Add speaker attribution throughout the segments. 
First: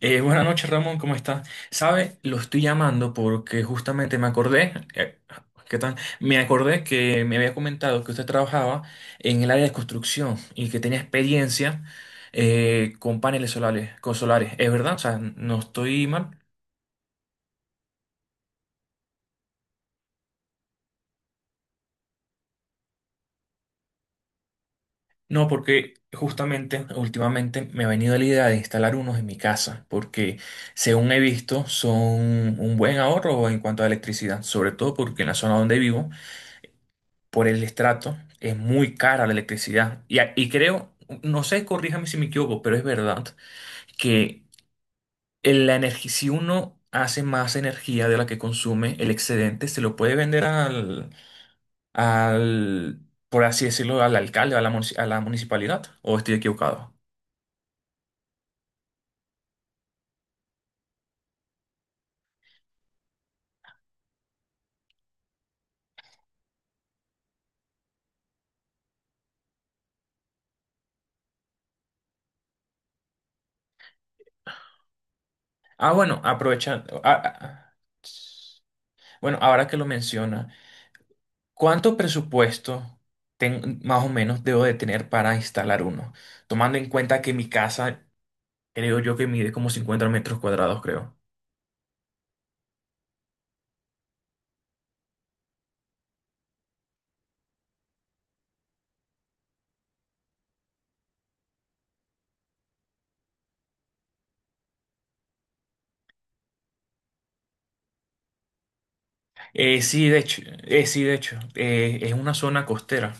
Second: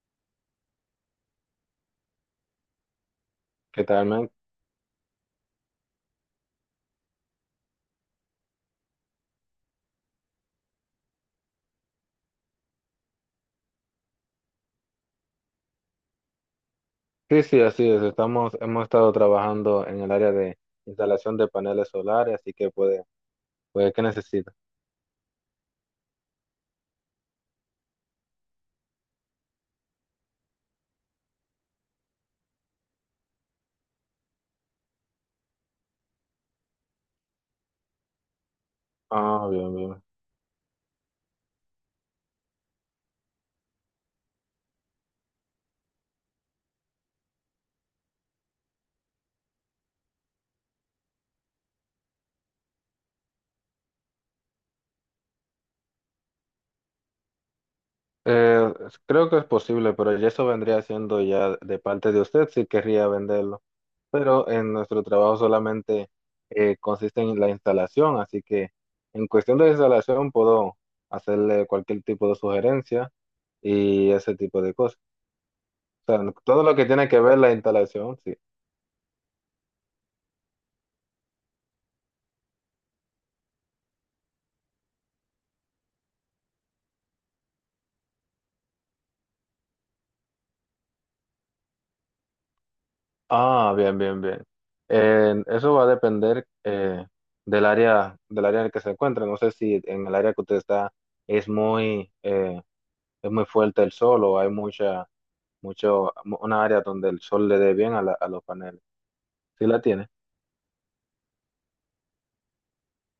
Speaker 1: Buenas noches, Ramón, ¿cómo estás? Sabe, lo estoy llamando porque
Speaker 2: ¿Qué tal,
Speaker 1: justamente me
Speaker 2: man?
Speaker 1: acordé, ¿qué tal? Me acordé que me había comentado que usted trabajaba en el área de construcción y que tenía experiencia con paneles solares, con solares. ¿Es verdad? O sea, no estoy mal.
Speaker 2: Sí, sí, así es. Hemos estado trabajando en el área de instalación de paneles solares, así que puede, ¿qué necesita?
Speaker 1: No, porque justamente últimamente me ha venido la idea de instalar unos en mi casa, porque según he visto son un buen ahorro en cuanto a electricidad, sobre todo porque en la zona donde vivo, por el estrato, es muy cara la
Speaker 2: Ah, bien, bien.
Speaker 1: electricidad. Y creo, no sé, corríjame si me equivoco, pero es verdad que la energía, si uno hace más energía de la que consume, el excedente se lo puede vender al, por así decirlo, al alcalde, a la municipalidad, o estoy equivocado.
Speaker 2: Eh, Creo que es posible, pero ya eso vendría siendo ya de parte de usted si querría venderlo. Pero en nuestro trabajo solamente consiste en la instalación, así que en cuestión de instalación puedo hacerle cualquier tipo de sugerencia y ese tipo de cosas.
Speaker 1: Ah,
Speaker 2: O
Speaker 1: bueno,
Speaker 2: sea, todo lo
Speaker 1: aprovechan.
Speaker 2: que tiene que ver la
Speaker 1: Ah.
Speaker 2: instalación, sí.
Speaker 1: Bueno, ahora que lo menciona, ¿cuánto presupuesto más o menos debo de tener para instalar uno? Tomando en cuenta que mi casa, creo yo que mide como 50 metros cuadrados, creo.
Speaker 2: Ah, bien, bien, bien. Eso va a depender del área, en el que se encuentra. No sé si en el área que usted está es es muy fuerte el sol, o hay mucho, una área donde el sol le dé bien a a los paneles. ¿Sí la
Speaker 1: Eh,
Speaker 2: tiene?
Speaker 1: sí, de hecho, sí, de hecho, es una zona costera.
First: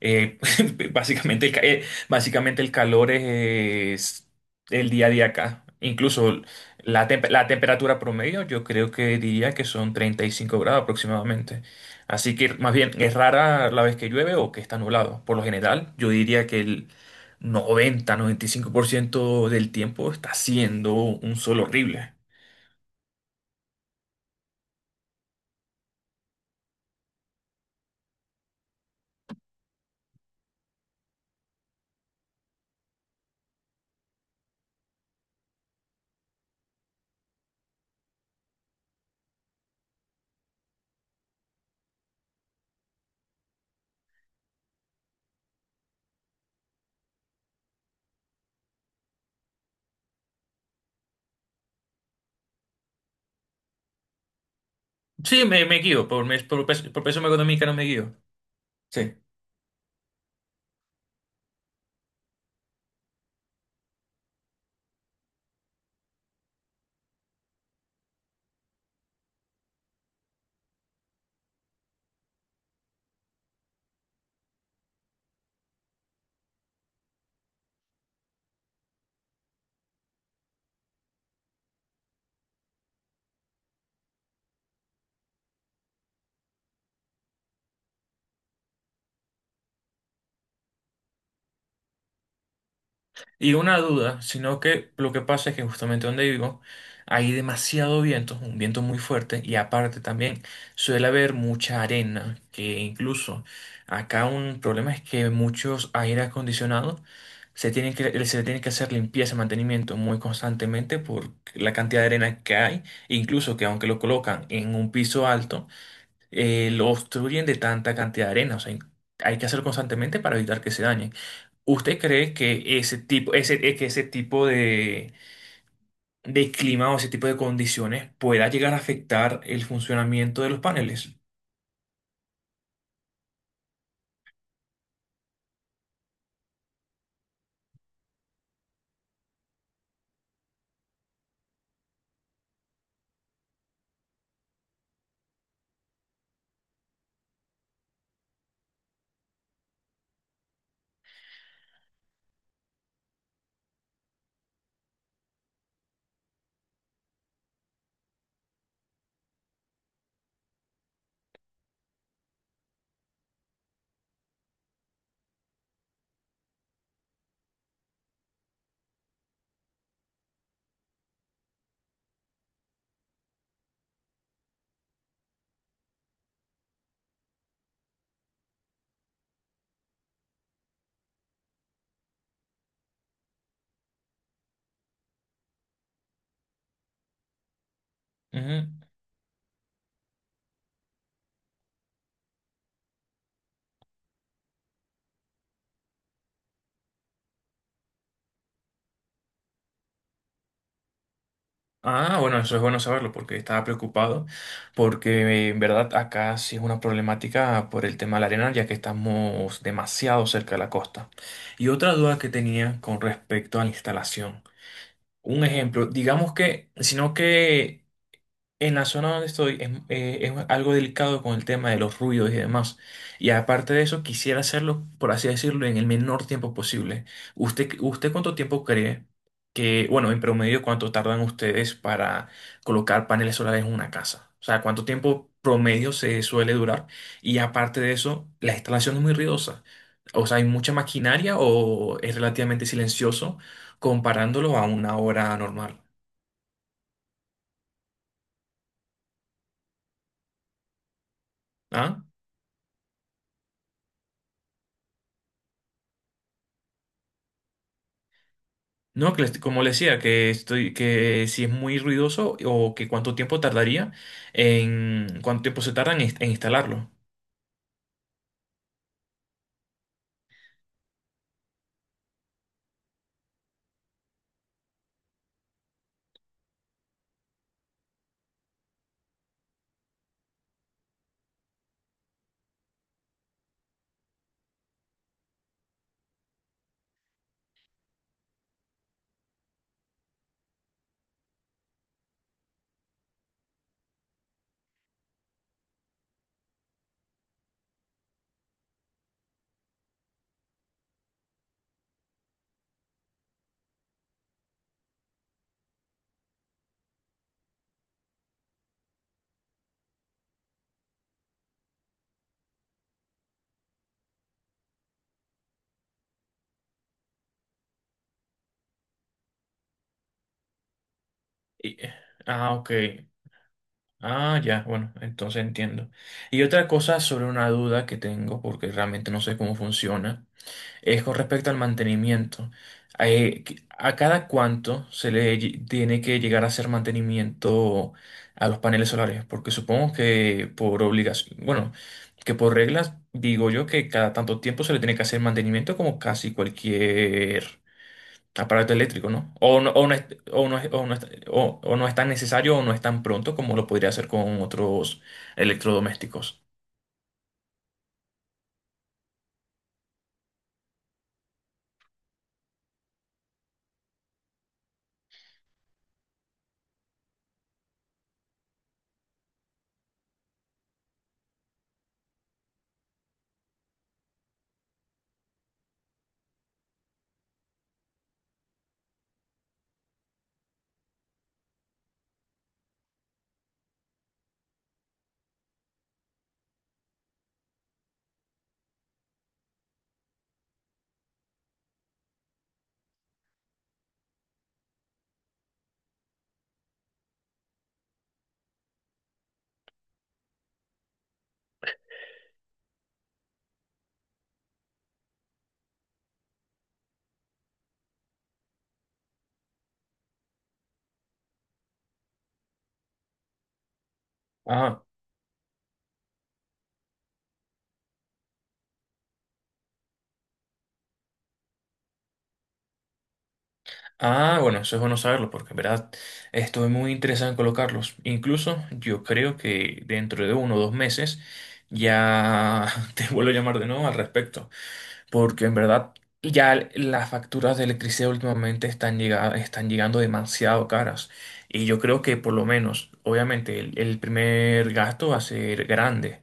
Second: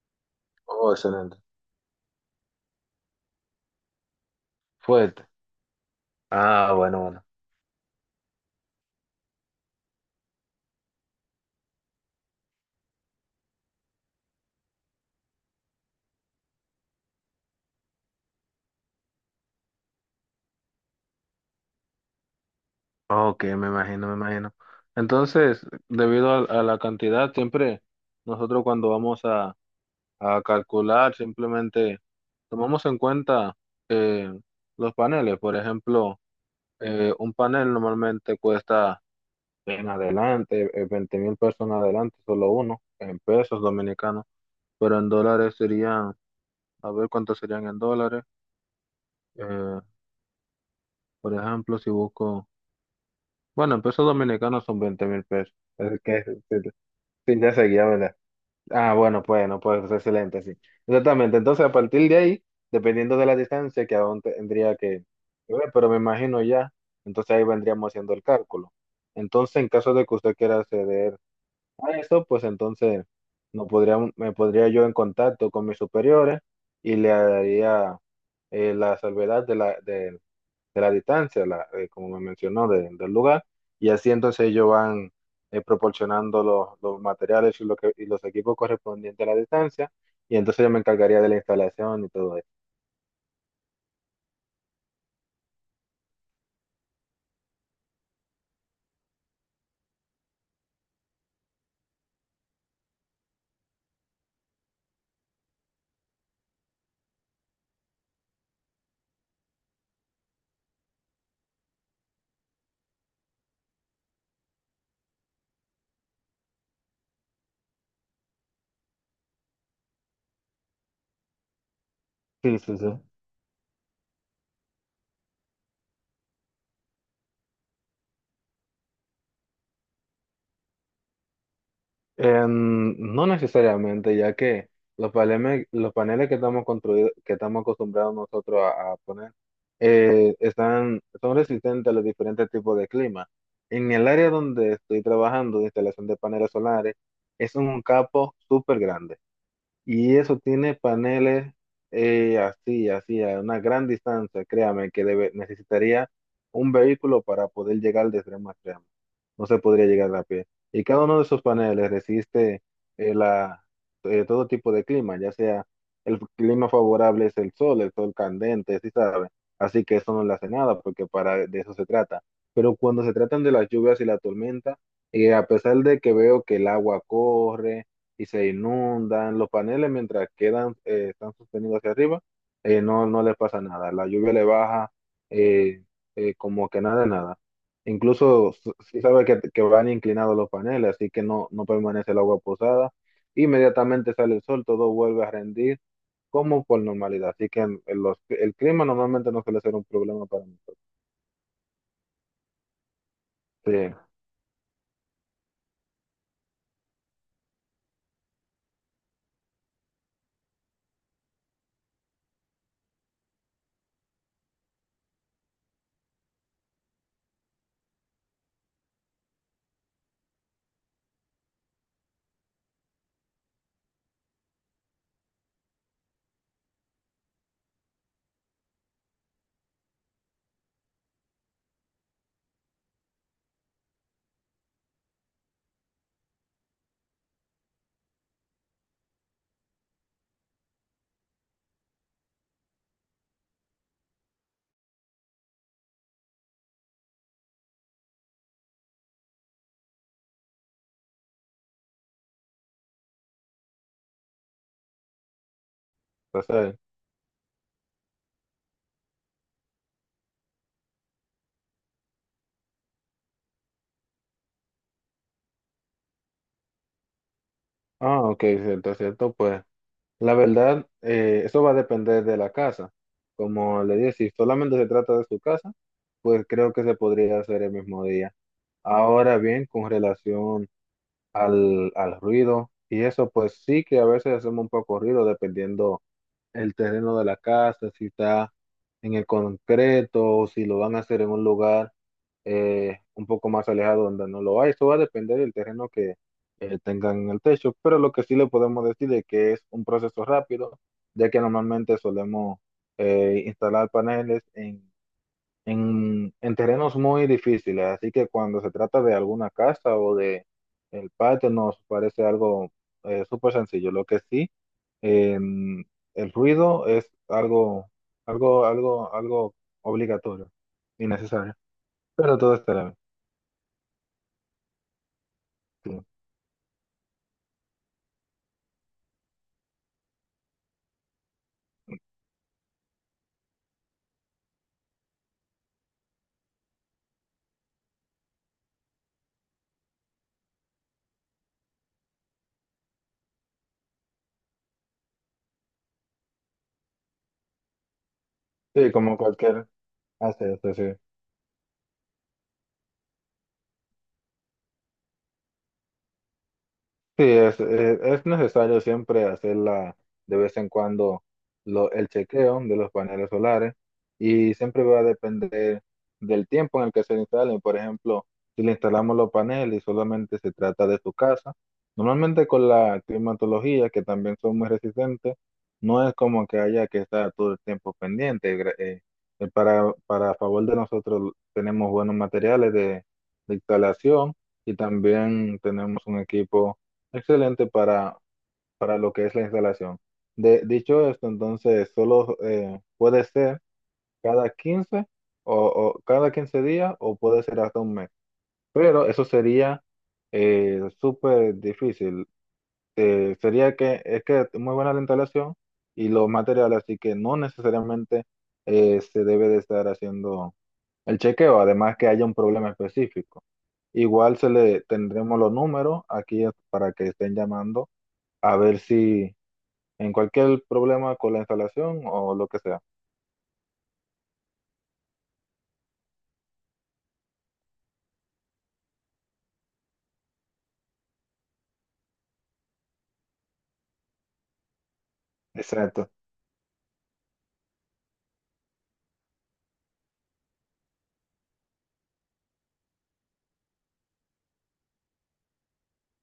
Speaker 1: Eh,
Speaker 2: Oh, excelente.
Speaker 1: básicamente, básicamente el calor es el día a día
Speaker 2: Fuerte.
Speaker 1: acá. Incluso
Speaker 2: Ah, bueno,
Speaker 1: la,
Speaker 2: bueno.
Speaker 1: tempe- la temperatura promedio, yo creo que diría que son 35 grados aproximadamente. Así que más bien es rara la vez que llueve o que está nublado. Por lo general, yo diría que el noventa y cinco por ciento del tiempo está siendo un sol horrible.
Speaker 2: Ok, me imagino, me imagino. Entonces, debido a la cantidad, siempre nosotros cuando vamos a calcular, simplemente tomamos en cuenta eh, los paneles. Por ejemplo, un panel normalmente cuesta en adelante, 20 mil pesos en adelante, solo uno, en pesos dominicanos, pero en dólares serían, a ver cuántos serían en dólares. Eh, por ejemplo, si busco, bueno, en pesos dominicanos son veinte mil
Speaker 1: Sí,
Speaker 2: pesos.
Speaker 1: me
Speaker 2: Es
Speaker 1: guío
Speaker 2: que
Speaker 1: por, mi- por,
Speaker 2: si,
Speaker 1: peso- por peso
Speaker 2: si ya
Speaker 1: económico me
Speaker 2: seguía,
Speaker 1: guío.
Speaker 2: ah,
Speaker 1: Sí.
Speaker 2: bueno, pues, no, pues excelente, sí. Exactamente. Entonces, a partir de ahí, dependiendo de la distancia que aún tendría que ver, pero me imagino ya, entonces ahí vendríamos haciendo el cálculo. Entonces, en caso de que usted quiera acceder a eso, pues entonces no podría, me podría yo en contacto con mis superiores, y le haría la salvedad de la, del de la distancia, como me mencionó, del lugar, y así entonces ellos van proporcionando los materiales y los equipos correspondientes a la distancia, y entonces yo me encargaría de la instalación y todo eso.
Speaker 1: Y una duda, sino que lo que pasa es que justamente donde vivo hay demasiado viento, un viento muy fuerte, y aparte también suele haber mucha arena, que incluso acá un problema es que muchos aire acondicionados se tienen que, se le tiene que hacer limpieza, mantenimiento muy constantemente por la cantidad de arena que hay, incluso que aunque lo colocan en un piso alto, lo obstruyen de tanta cantidad de arena. O sea, hay que hacerlo constantemente para evitar que se dañen. ¿Usted cree
Speaker 2: Sí,
Speaker 1: que
Speaker 2: sí, sí.
Speaker 1: ese tipo de, clima o ese tipo de condiciones pueda llegar a afectar el funcionamiento de los paneles?
Speaker 2: No necesariamente, ya que los paneles, que estamos que estamos acostumbrados nosotros a, poner, son resistentes a los diferentes tipos de clima. En el área donde estoy trabajando de instalación de paneles solares, es un campo súper grande. Y eso tiene paneles así, así, a una gran distancia. Créame, que necesitaría un vehículo para poder llegar de extremo a extremo. No se podría llegar a pie. Y cada uno de esos paneles resiste eh, la, todo tipo de clima, ya sea, el clima favorable es el sol candente, sí sabe. Así que eso no le hace nada, porque para de eso se trata. Pero cuando se tratan de las lluvias y la tormenta, a pesar de que veo que el agua corre, y se inundan. Los paneles, mientras quedan, están sostenidos hacia arriba, no, no les pasa nada. La lluvia le baja eh, como que nada, de nada. Incluso
Speaker 1: Ujú.
Speaker 2: sí sabe que van inclinados los paneles, así que no, no permanece el agua posada. Inmediatamente sale el sol, todo vuelve a rendir como por normalidad. Así que el clima normalmente no suele ser un problema para nosotros.
Speaker 1: Ah, bueno, eso es bueno saberlo porque estaba
Speaker 2: Sí,
Speaker 1: preocupado, porque en verdad acá sí es una problemática por el tema de la arena, ya que estamos demasiado cerca de la costa. Y otra duda que tenía con respecto a la instalación. Un ejemplo, digamos que, sino que. En la zona donde estoy es algo delicado con el tema de los ruidos y demás. Y aparte de eso, quisiera hacerlo, por así decirlo, en el menor tiempo posible. ¿Usted, usted cuánto tiempo cree que, bueno, en promedio, cuánto tardan ustedes para colocar paneles solares en una casa? O sea, ¿cuánto tiempo promedio se suele durar? Y aparte de eso, la instalación es muy ruidosa. O sea, ¿hay mucha maquinaria o es relativamente silencioso comparándolo a una hora normal? ¿Ah?
Speaker 2: entonces,
Speaker 1: No, que como le decía, que estoy, que si es muy ruidoso o que cuánto tiempo tardaría, en cuánto tiempo se tarda en en instalarlo.
Speaker 2: ah, ok, cierto, cierto, pues. La verdad, eso va a depender de la casa. Como le dije, si solamente se trata de su casa, pues creo que se podría hacer el mismo día. Ahora bien, con relación al ruido y eso, pues sí que a veces hacemos un poco ruido dependiendo el terreno de la casa, si está en el concreto, o si lo van a hacer en un lugar un poco más alejado donde no lo hay. Eso va a depender del terreno que tengan en el techo, pero lo que sí le podemos decir es que es un proceso rápido, ya que normalmente solemos instalar paneles en terrenos muy difíciles, así que cuando se trata de alguna casa o de el patio, nos parece algo súper sencillo. Lo que sí, em, el ruido es algo obligatorio y necesario,
Speaker 1: Y- eh,
Speaker 2: pero
Speaker 1: ah,
Speaker 2: todo
Speaker 1: ok.
Speaker 2: estará
Speaker 1: Ah, ya, bueno, entonces entiendo.
Speaker 2: bien. Sí,
Speaker 1: Y otra cosa sobre una duda que tengo, porque realmente no sé cómo funciona. Es con respecto al mantenimiento. ¿A cada cuánto se le tiene que llegar a hacer mantenimiento a los paneles solares? Porque supongo que por obligación, bueno, que por reglas digo yo que cada tanto tiempo se le tiene que hacer mantenimiento como casi cualquier aparato
Speaker 2: sí,
Speaker 1: eléctrico,
Speaker 2: como
Speaker 1: ¿no? O
Speaker 2: cualquier
Speaker 1: no, o no es,
Speaker 2: así
Speaker 1: o no es- o no
Speaker 2: hace,
Speaker 1: es- o no es tan necesario o no es tan pronto como lo podría hacer con otros electrodomésticos.
Speaker 2: sí, es, necesario siempre hacerla de vez en cuando el chequeo de los paneles solares, y siempre va a depender del tiempo en el que se instalen. Por ejemplo, si le instalamos los paneles y solamente se trata de su casa, normalmente con la climatología, que también son muy resistentes, no es como que haya que estar todo el tiempo pendiente. Para, favor de nosotros tenemos buenos materiales de instalación, y también tenemos un equipo excelente para lo que es la instalación. Dicho esto, entonces solo puede ser cada 15 o cada 15 días, o puede ser hasta un mes. Pero eso sería súper difícil. Sería que es muy buena la instalación y los materiales, así que no necesariamente se debe de estar haciendo el chequeo, además que haya un problema específico. Igual se le
Speaker 1: Ah.
Speaker 2: tendremos los números aquí para que estén llamando, a ver si en cualquier problema con la instalación o lo que sea.
Speaker 1: Ah, bueno, eso es bueno saberlo porque en verdad estoy muy interesado en colocarlos. Incluso yo creo que dentro de uno o dos meses ya te vuelvo a llamar de nuevo al respecto, porque en verdad
Speaker 2: Exacto.
Speaker 1: ya las facturas de electricidad últimamente están llegando demasiado caras y yo creo que por lo menos, obviamente el primer gasto va a ser grande,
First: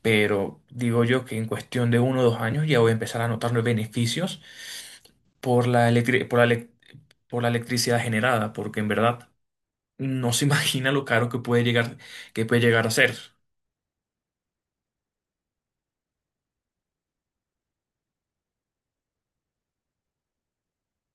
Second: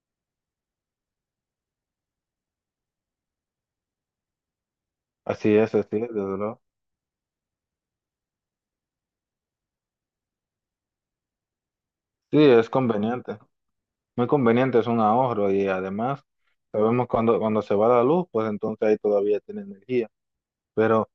Speaker 1: pero digo yo que en cuestión de uno o dos años ya voy a empezar a notar los beneficios por la
Speaker 2: Así es, desde
Speaker 1: electricidad,
Speaker 2: luego.
Speaker 1: por la electricidad generada, porque en verdad no se imagina lo caro
Speaker 2: Sí,
Speaker 1: que puede
Speaker 2: es
Speaker 1: llegar a ser.
Speaker 2: conveniente. Muy conveniente, es un ahorro, y además sabemos cuando, cuando se va la luz, pues entonces ahí todavía tiene energía. Pero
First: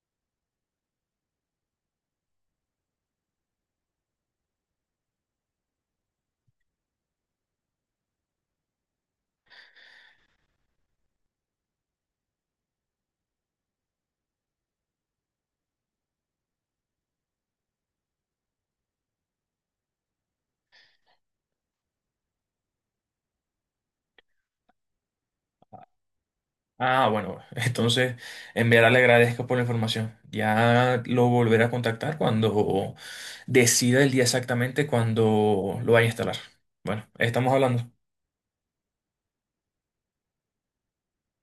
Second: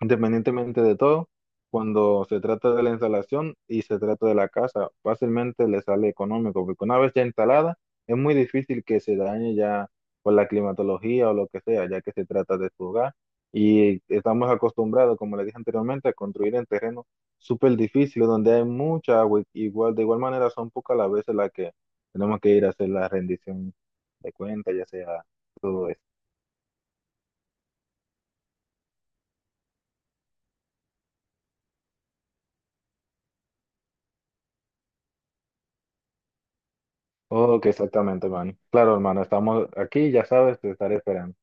Speaker 2: independientemente de todo, cuando se trata de la instalación y se trata de la casa, fácilmente le sale económico, porque una vez ya instalada, es muy difícil que se dañe ya por la climatología o lo que sea, ya que se trata de su hogar. Y estamos acostumbrados, como le dije anteriormente, a construir en terrenos súper difíciles, donde hay mucha agua, y igual, de igual manera son pocas las veces las que tenemos que ir a hacer la rendición de cuentas, ya sea todo eso.
Speaker 1: Ah, bueno, entonces en verdad le agradezco por la información. Ya lo volveré a contactar cuando decida el día exactamente cuando lo vaya a instalar. Bueno, estamos
Speaker 2: Ok,
Speaker 1: hablando.
Speaker 2: exactamente, hermano. Claro, hermano, estamos aquí, ya sabes, te estaré esperando.